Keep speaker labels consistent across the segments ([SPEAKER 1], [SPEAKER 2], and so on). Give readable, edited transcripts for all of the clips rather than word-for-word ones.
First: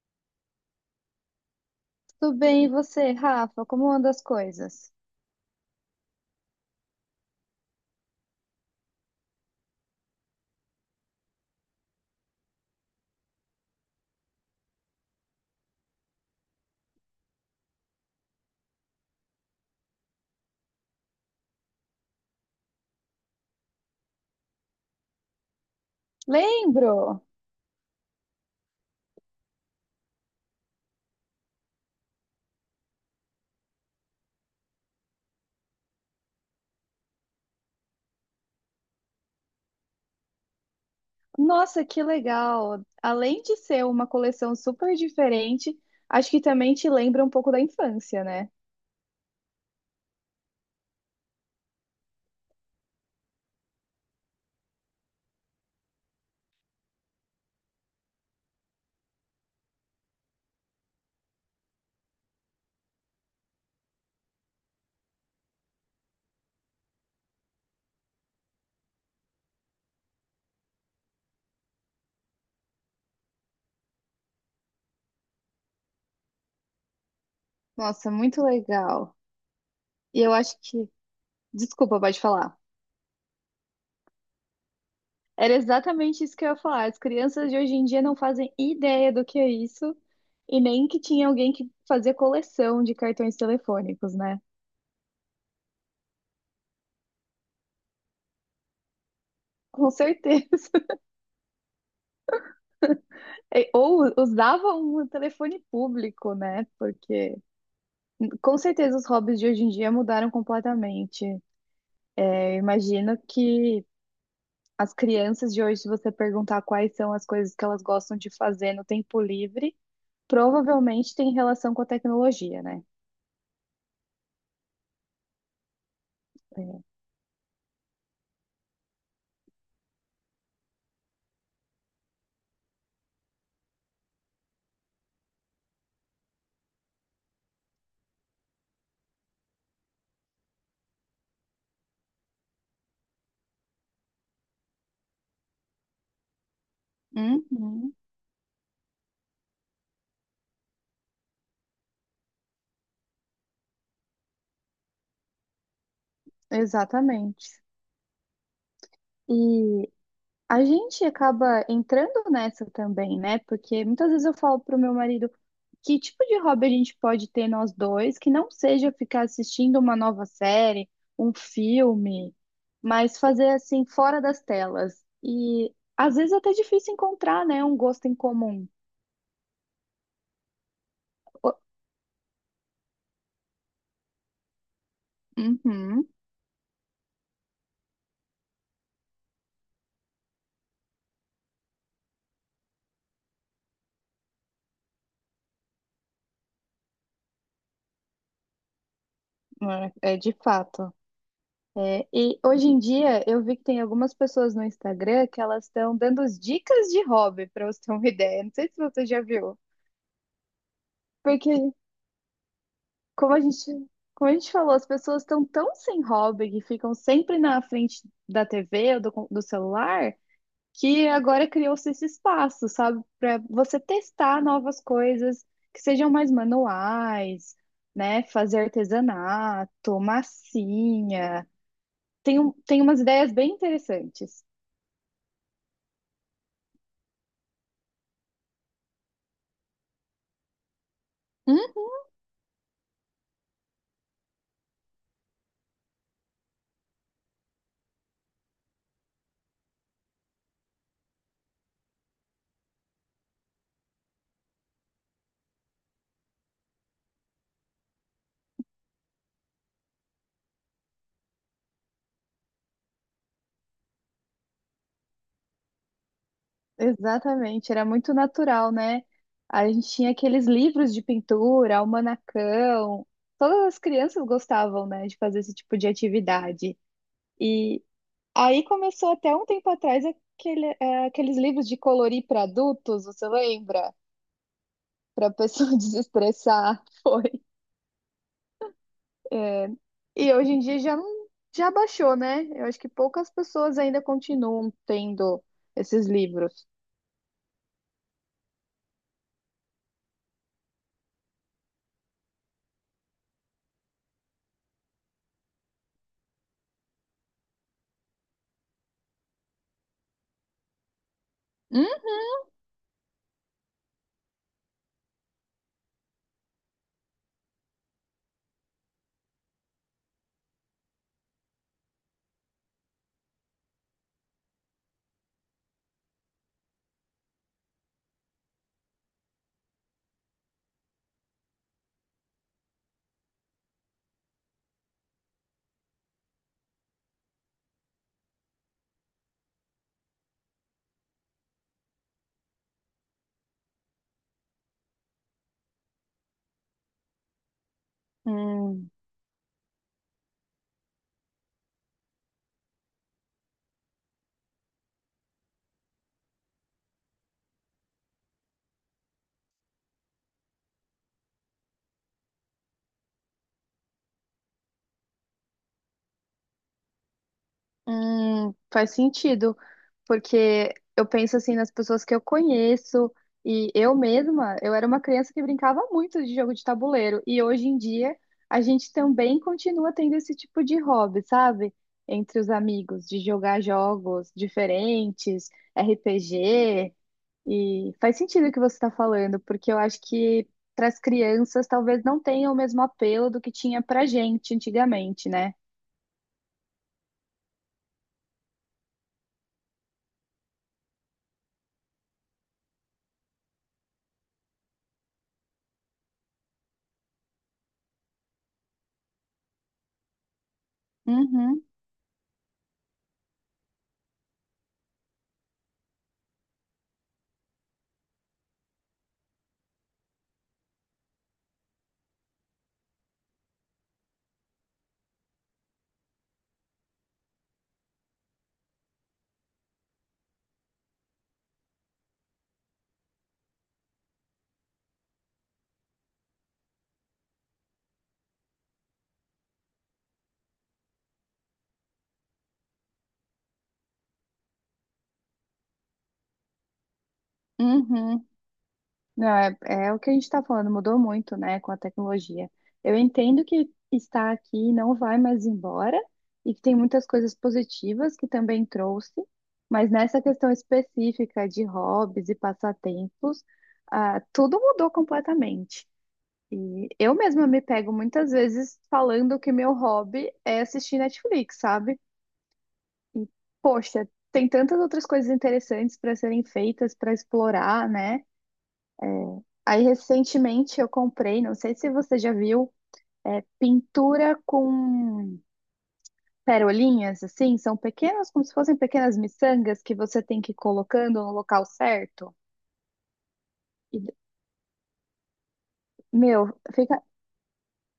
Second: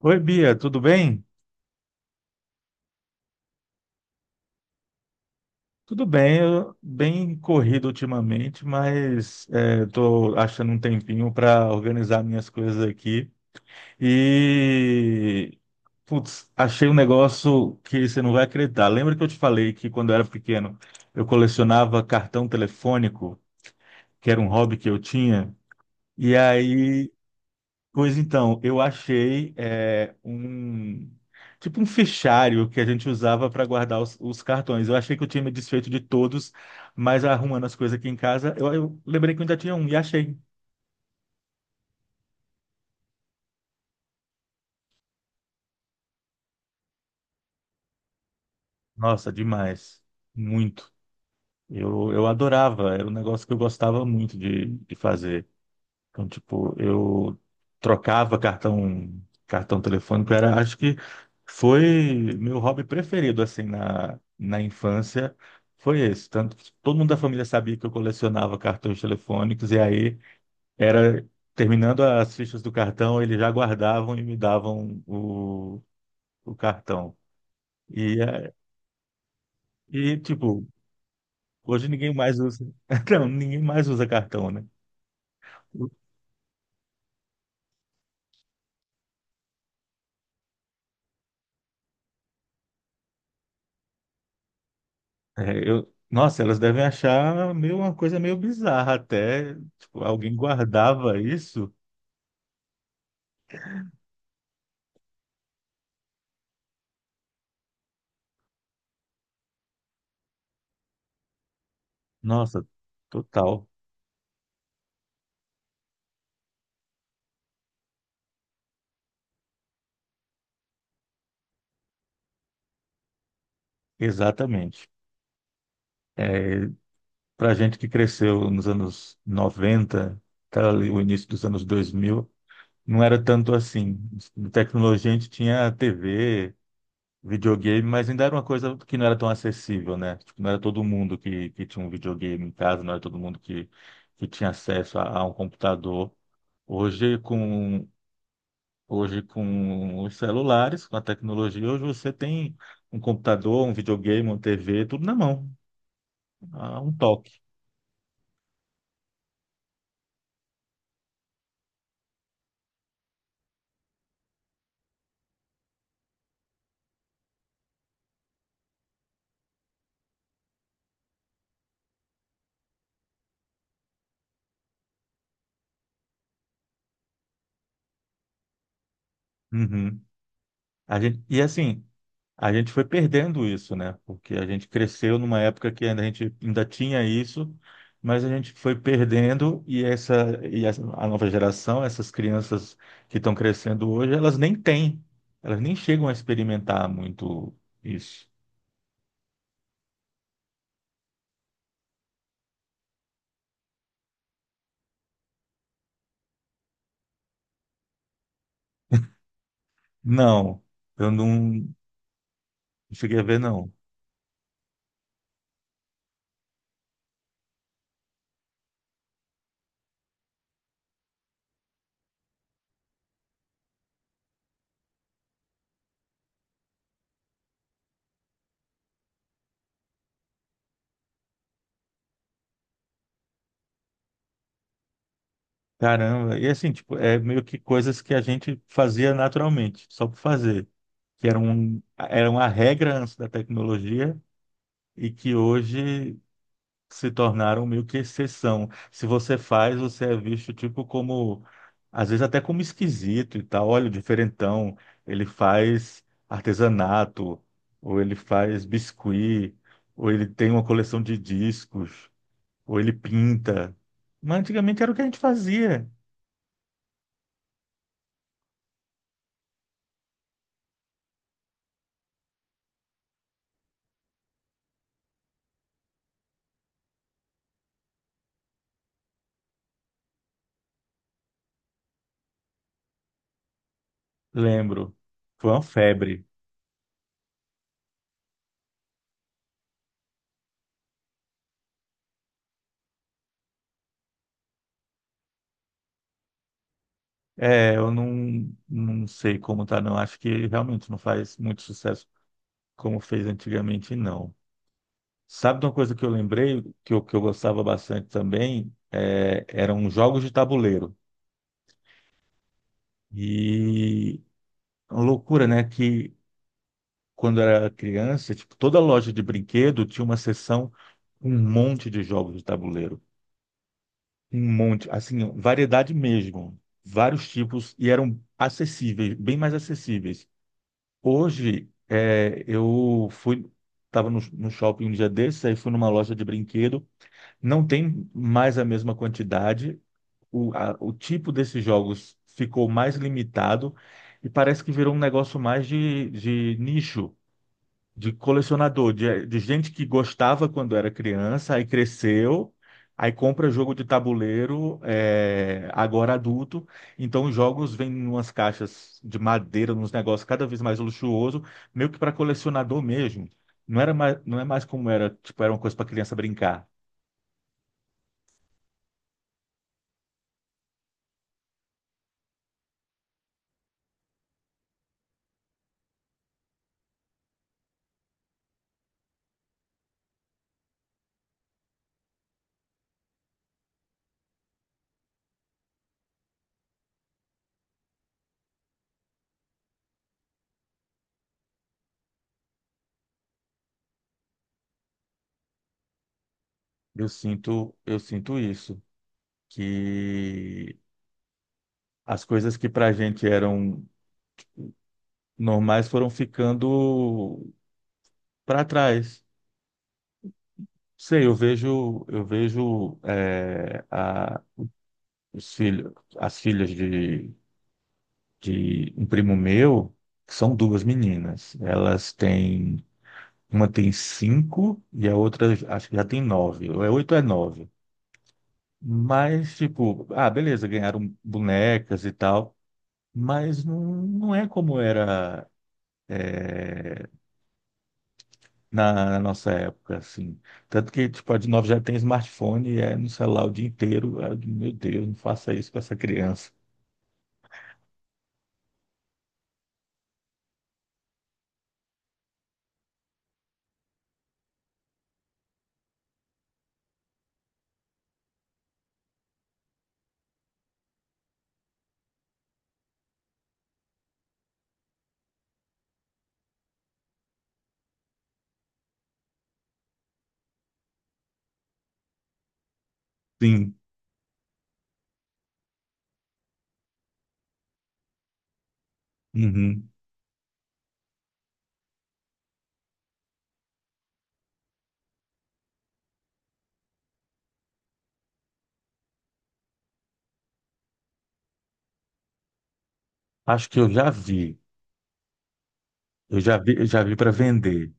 [SPEAKER 1] Oi, Bia, tudo bem?
[SPEAKER 2] Tudo bem, e você, Rafa? Como anda as coisas?
[SPEAKER 1] Tudo bem, eu bem corrido ultimamente, mas estou achando um tempinho para organizar minhas coisas aqui. E, putz, achei um negócio que você não vai acreditar. Lembra que eu te falei que quando eu era pequeno eu colecionava cartão telefônico, que era um hobby que eu tinha? E aí
[SPEAKER 2] Lembro!
[SPEAKER 1] Pois então, eu achei tipo um fichário que a gente usava para guardar os cartões. Eu achei que eu tinha me desfeito de todos, mas arrumando as coisas aqui em casa, eu lembrei que eu ainda tinha um e achei.
[SPEAKER 2] Nossa, que legal! Além de ser uma coleção super diferente, acho que também te lembra um pouco da infância, né?
[SPEAKER 1] Nossa, demais. Muito. Eu adorava, era um negócio que eu gostava muito de fazer. Então, tipo, eu trocava cartão, cartão telefônico, era, acho que foi meu hobby preferido, assim, na infância, foi esse. Tanto que todo mundo da família sabia que eu colecionava cartões telefônicos, e aí era, terminando as fichas do cartão, eles já guardavam e me davam o cartão.
[SPEAKER 2] Nossa,
[SPEAKER 1] E,
[SPEAKER 2] muito
[SPEAKER 1] é,
[SPEAKER 2] legal.
[SPEAKER 1] e,
[SPEAKER 2] E eu acho
[SPEAKER 1] tipo,
[SPEAKER 2] que.
[SPEAKER 1] hoje
[SPEAKER 2] Desculpa,
[SPEAKER 1] ninguém
[SPEAKER 2] pode
[SPEAKER 1] mais
[SPEAKER 2] falar.
[SPEAKER 1] usa, não, ninguém mais usa cartão, né?
[SPEAKER 2] Era exatamente isso que eu ia falar. As crianças de hoje em dia não fazem ideia do que é isso e nem que tinha alguém que fazia coleção de cartões telefônicos, né?
[SPEAKER 1] É, eu, nossa, elas devem achar meio, uma coisa meio bizarra até.
[SPEAKER 2] Com
[SPEAKER 1] Tipo, alguém
[SPEAKER 2] certeza.
[SPEAKER 1] guardava isso?
[SPEAKER 2] É, ou usava um telefone público, né? Porque com certeza os hobbies de hoje em dia mudaram completamente. Eu
[SPEAKER 1] Nossa,
[SPEAKER 2] imagino
[SPEAKER 1] total.
[SPEAKER 2] que as crianças de hoje, se você perguntar quais são as coisas que elas gostam de fazer no tempo livre, provavelmente tem relação com a tecnologia, né?
[SPEAKER 1] Exatamente. É, para gente que cresceu nos anos 90 até ali o início dos anos 2000 não era tanto assim. De tecnologia a gente tinha TV, videogame, mas ainda era uma coisa que não era tão acessível, né? Tipo, não era todo mundo que tinha um videogame em casa, não era todo mundo que tinha acesso a um computador. Hoje, com
[SPEAKER 2] Uhum,
[SPEAKER 1] Hoje, com os celulares, com a tecnologia, hoje você tem um computador, um videogame, uma TV, tudo na mão, a um toque.
[SPEAKER 2] exatamente. E a gente acaba entrando nessa também, né? Porque muitas vezes eu falo pro meu marido que tipo de hobby a gente pode ter nós dois que não seja ficar assistindo uma nova série, um filme, mas fazer assim fora das telas. E às vezes é até difícil encontrar, né, um gosto em comum.
[SPEAKER 1] Uhum. E
[SPEAKER 2] O-
[SPEAKER 1] assim, a gente foi perdendo isso, né? Porque a gente cresceu numa época que ainda a
[SPEAKER 2] Uhum,
[SPEAKER 1] gente ainda tinha isso, mas a gente foi perdendo a nova geração, essas crianças que estão crescendo hoje, elas nem têm, elas nem chegam a experimentar muito isso.
[SPEAKER 2] é de fato. É, e hoje em dia eu vi que tem algumas pessoas no Instagram que elas estão dando as dicas de hobby, para você ter uma ideia. Não sei se você já viu.
[SPEAKER 1] Não, eu não
[SPEAKER 2] Porque
[SPEAKER 1] cheguei a
[SPEAKER 2] Como
[SPEAKER 1] ver,
[SPEAKER 2] a gente,
[SPEAKER 1] não.
[SPEAKER 2] como a gente falou, as pessoas estão tão sem hobby que ficam sempre na frente da TV ou do celular, que agora criou-se esse espaço, sabe, para você testar novas coisas que sejam mais manuais, né? Fazer artesanato, massinha. Tem umas ideias bem interessantes.
[SPEAKER 1] Caramba, e assim, tipo, é meio que coisas que a gente fazia naturalmente, só por fazer, que eram, eram a regra antes da tecnologia e que hoje se tornaram meio que exceção. Se você faz, você é visto, tipo, como, às vezes até como esquisito e tal, olha o diferentão, ele faz artesanato, ou ele faz biscuit, ou ele tem uma coleção de discos, ou ele pinta. Mas antigamente era o que a gente fazia.
[SPEAKER 2] Exatamente, era muito natural, né? A gente tinha aqueles livros de pintura, almanacão. Todas as crianças gostavam, né, de fazer esse tipo de atividade. E aí começou até um tempo atrás aqueles livros de colorir para adultos, você lembra?
[SPEAKER 1] Lembro.
[SPEAKER 2] Para a
[SPEAKER 1] Foi uma
[SPEAKER 2] pessoa
[SPEAKER 1] febre.
[SPEAKER 2] desestressar, foi. E hoje em dia já não- já baixou, né? Eu acho que poucas pessoas ainda continuam tendo esses livros.
[SPEAKER 1] É, eu não sei como tá, não. Acho que realmente não faz muito sucesso como fez antigamente, não. Sabe de uma coisa que eu lembrei, que eu gostava bastante também? É, eram jogos de tabuleiro.
[SPEAKER 2] Hum?
[SPEAKER 1] E uma loucura, né? Que quando eu era criança, tipo, toda loja de brinquedo tinha uma seção com um monte de jogos de tabuleiro. Um monte, assim, variedade mesmo. Vários tipos e eram acessíveis, bem mais acessíveis. Hoje, é, estava no shopping um dia desses, aí fui numa loja de brinquedo. Não tem mais a mesma quantidade. O tipo desses jogos ficou mais limitado e parece que virou um negócio mais de nicho de
[SPEAKER 2] Hum.
[SPEAKER 1] colecionador, de gente que gostava quando era criança, aí cresceu, aí compra jogo de tabuleiro, é, agora adulto. Então os jogos vêm em umas caixas de madeira, nos negócios cada vez mais luxuoso, meio que para colecionador mesmo. Não era mais, não é mais como era, tipo, era uma coisa para criança brincar.
[SPEAKER 2] Faz sentido, porque eu penso assim nas pessoas que eu conheço e eu mesma, eu era uma criança que brincava muito de jogo de tabuleiro e hoje em dia a gente também continua tendo esse tipo de hobby, sabe? Entre os amigos, de jogar jogos diferentes, RPG, e faz sentido o que você está falando, porque eu acho que para as crianças talvez não tenha o mesmo apelo do que tinha para gente antigamente, né?
[SPEAKER 1] Eu sinto isso, que as coisas que para a gente eram normais foram ficando para trás. Sei, eu
[SPEAKER 2] Uhum,
[SPEAKER 1] vejo, eu vejo as filhas de um primo meu, que são duas meninas. Elas têm, uma tem 5 e a outra acho que já tem 9. Ou é 8 ou é 9. Mas, tipo, ah, beleza, ganharam bonecas e tal, mas não, não é como era na nossa época, assim. Tanto que, tipo, a de 9 já tem smartphone e é no celular o dia inteiro. Ah, Meu Deus, não faça isso com essa criança.
[SPEAKER 2] uhum. Não, é o que a gente está falando, mudou muito, né, com a tecnologia. Eu entendo que está aqui e não vai mais embora, e que tem muitas coisas positivas que também trouxe, mas nessa questão específica de hobbies e passatempos, ah, tudo mudou completamente. E eu mesma me pego muitas vezes falando que meu hobby é assistir Netflix, sabe? E,
[SPEAKER 1] Sim.
[SPEAKER 2] poxa, tem tantas outras coisas interessantes para serem feitas, para explorar, né? Aí,
[SPEAKER 1] Uhum.
[SPEAKER 2] recentemente, eu comprei, não sei se você já viu, pintura com perolinhas, assim, são pequenas, como se fossem pequenas miçangas que você tem que ir colocando no local certo.
[SPEAKER 1] Acho que eu
[SPEAKER 2] E,
[SPEAKER 1] já vi. Eu
[SPEAKER 2] meu,
[SPEAKER 1] já vi, eu já
[SPEAKER 2] fica,
[SPEAKER 1] vi para vender.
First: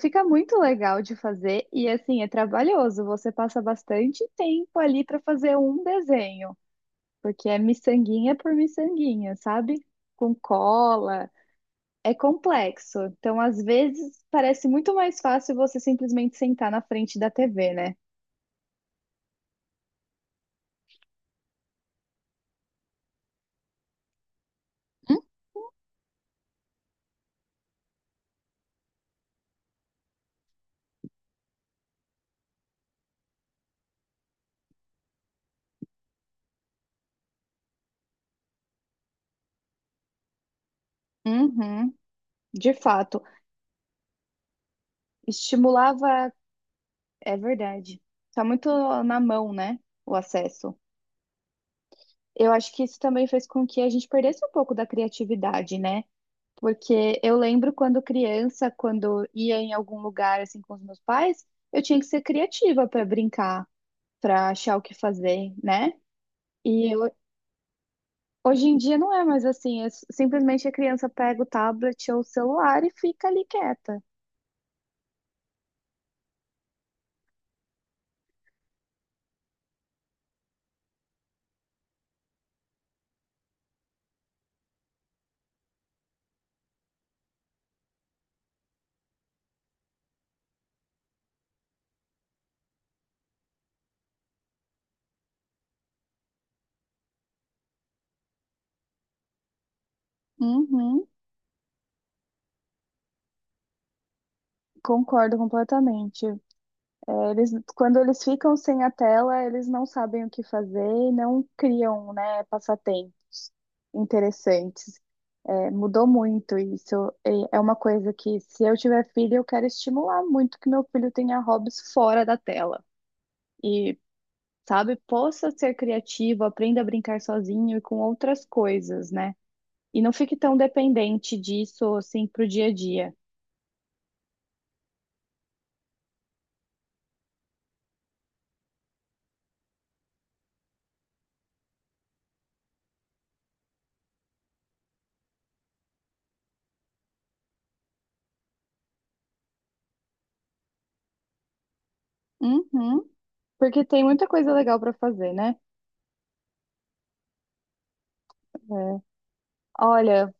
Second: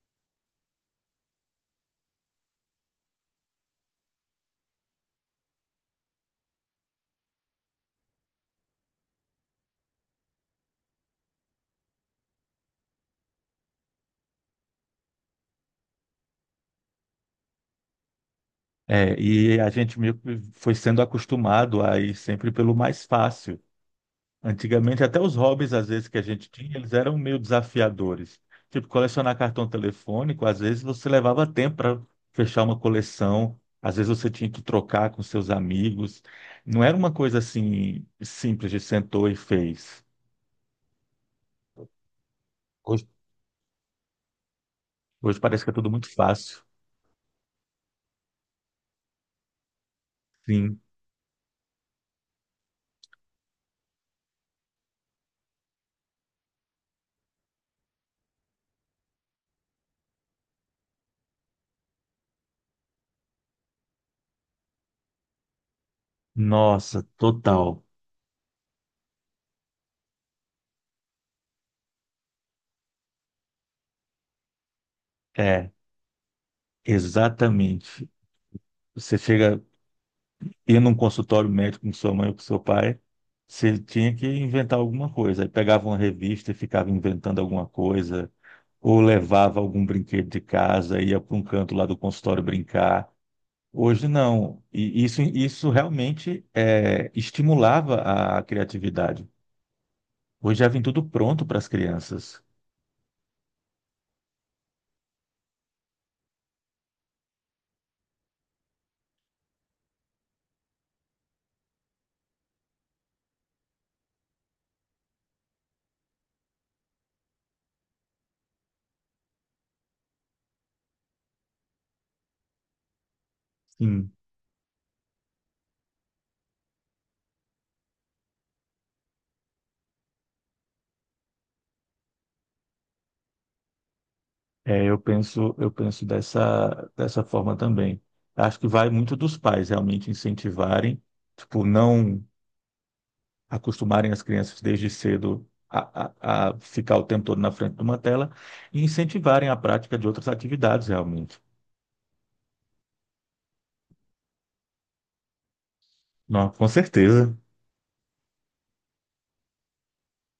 [SPEAKER 2] fica muito legal de fazer e, assim, é trabalhoso. Você passa bastante tempo ali para fazer um desenho, porque é miçanguinha por miçanguinha, sabe? Com cola. É complexo. Então, às vezes, parece muito mais fácil você simplesmente sentar na frente da TV, né?
[SPEAKER 1] É, e a gente meio que foi sendo acostumado a ir sempre pelo mais fácil. Antigamente, até
[SPEAKER 2] Hum?
[SPEAKER 1] os hobbies, às vezes, que a gente tinha, eles eram meio desafiadores. Tipo, colecionar cartão telefônico, às vezes você levava tempo para fechar uma coleção, às vezes você tinha que trocar com seus amigos. Não era uma coisa assim simples de sentou e fez.
[SPEAKER 2] Uhum, de
[SPEAKER 1] Hoje,
[SPEAKER 2] fato.
[SPEAKER 1] hoje parece que é tudo muito
[SPEAKER 2] Estimulava,
[SPEAKER 1] fácil.
[SPEAKER 2] é verdade. Tá muito na mão, né? O acesso.
[SPEAKER 1] Sim.
[SPEAKER 2] Eu acho que isso também fez com que a gente perdesse um pouco da criatividade, né? Porque eu lembro quando criança, quando ia em algum lugar assim com os meus pais, eu tinha que ser criativa para brincar, para achar o que fazer, né? E
[SPEAKER 1] Nossa,
[SPEAKER 2] eu
[SPEAKER 1] total.
[SPEAKER 2] hoje em dia não é mais assim, é simplesmente a criança pega o tablet ou o celular e fica ali quieta.
[SPEAKER 1] É, exatamente. Você chega, ia num consultório médico com sua mãe ou com seu pai, você tinha que inventar alguma coisa. Aí pegava uma revista e ficava inventando alguma coisa, ou levava algum brinquedo de casa, ia para um canto lá do consultório brincar. Hoje não. E isso realmente é, estimulava a criatividade. Hoje já vem
[SPEAKER 2] Uhum,
[SPEAKER 1] tudo pronto para as crianças.
[SPEAKER 2] concordo completamente. É, eles, quando eles ficam sem a tela, eles não sabem o que fazer e não criam, né, passatempos interessantes. É, mudou muito isso. E é uma coisa que, se eu tiver filho, eu quero estimular muito que meu filho tenha hobbies fora da tela. E,
[SPEAKER 1] Sim.
[SPEAKER 2] sabe, possa ser criativo, aprenda a brincar sozinho e com outras coisas, né? E não fique tão dependente disso, assim, pro dia a dia.
[SPEAKER 1] É, eu penso dessa forma também. Acho que vai muito dos pais realmente incentivarem, tipo, não acostumarem as crianças desde cedo a ficar o tempo todo na frente de uma tela e incentivarem a prática de outras atividades realmente.
[SPEAKER 2] Uhum. Porque tem muita coisa legal para fazer, né?
[SPEAKER 1] Não, com certeza.
[SPEAKER 2] É. Olha,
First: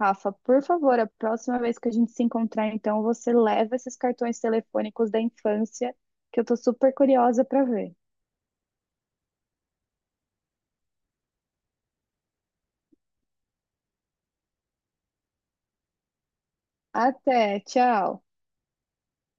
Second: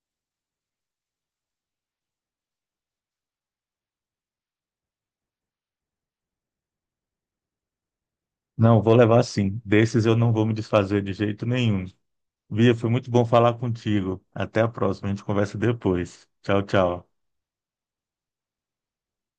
[SPEAKER 2] Rafa, por favor, a próxima vez que a gente se encontrar, então, você leva esses cartões telefônicos da infância, que eu tô super curiosa para ver.
[SPEAKER 1] Não, vou levar sim. Desses eu não vou me desfazer de jeito nenhum. Bia, foi muito bom falar contigo. Até a próxima, a gente conversa depois. Tchau, tchau.
[SPEAKER 2] Até, tchau.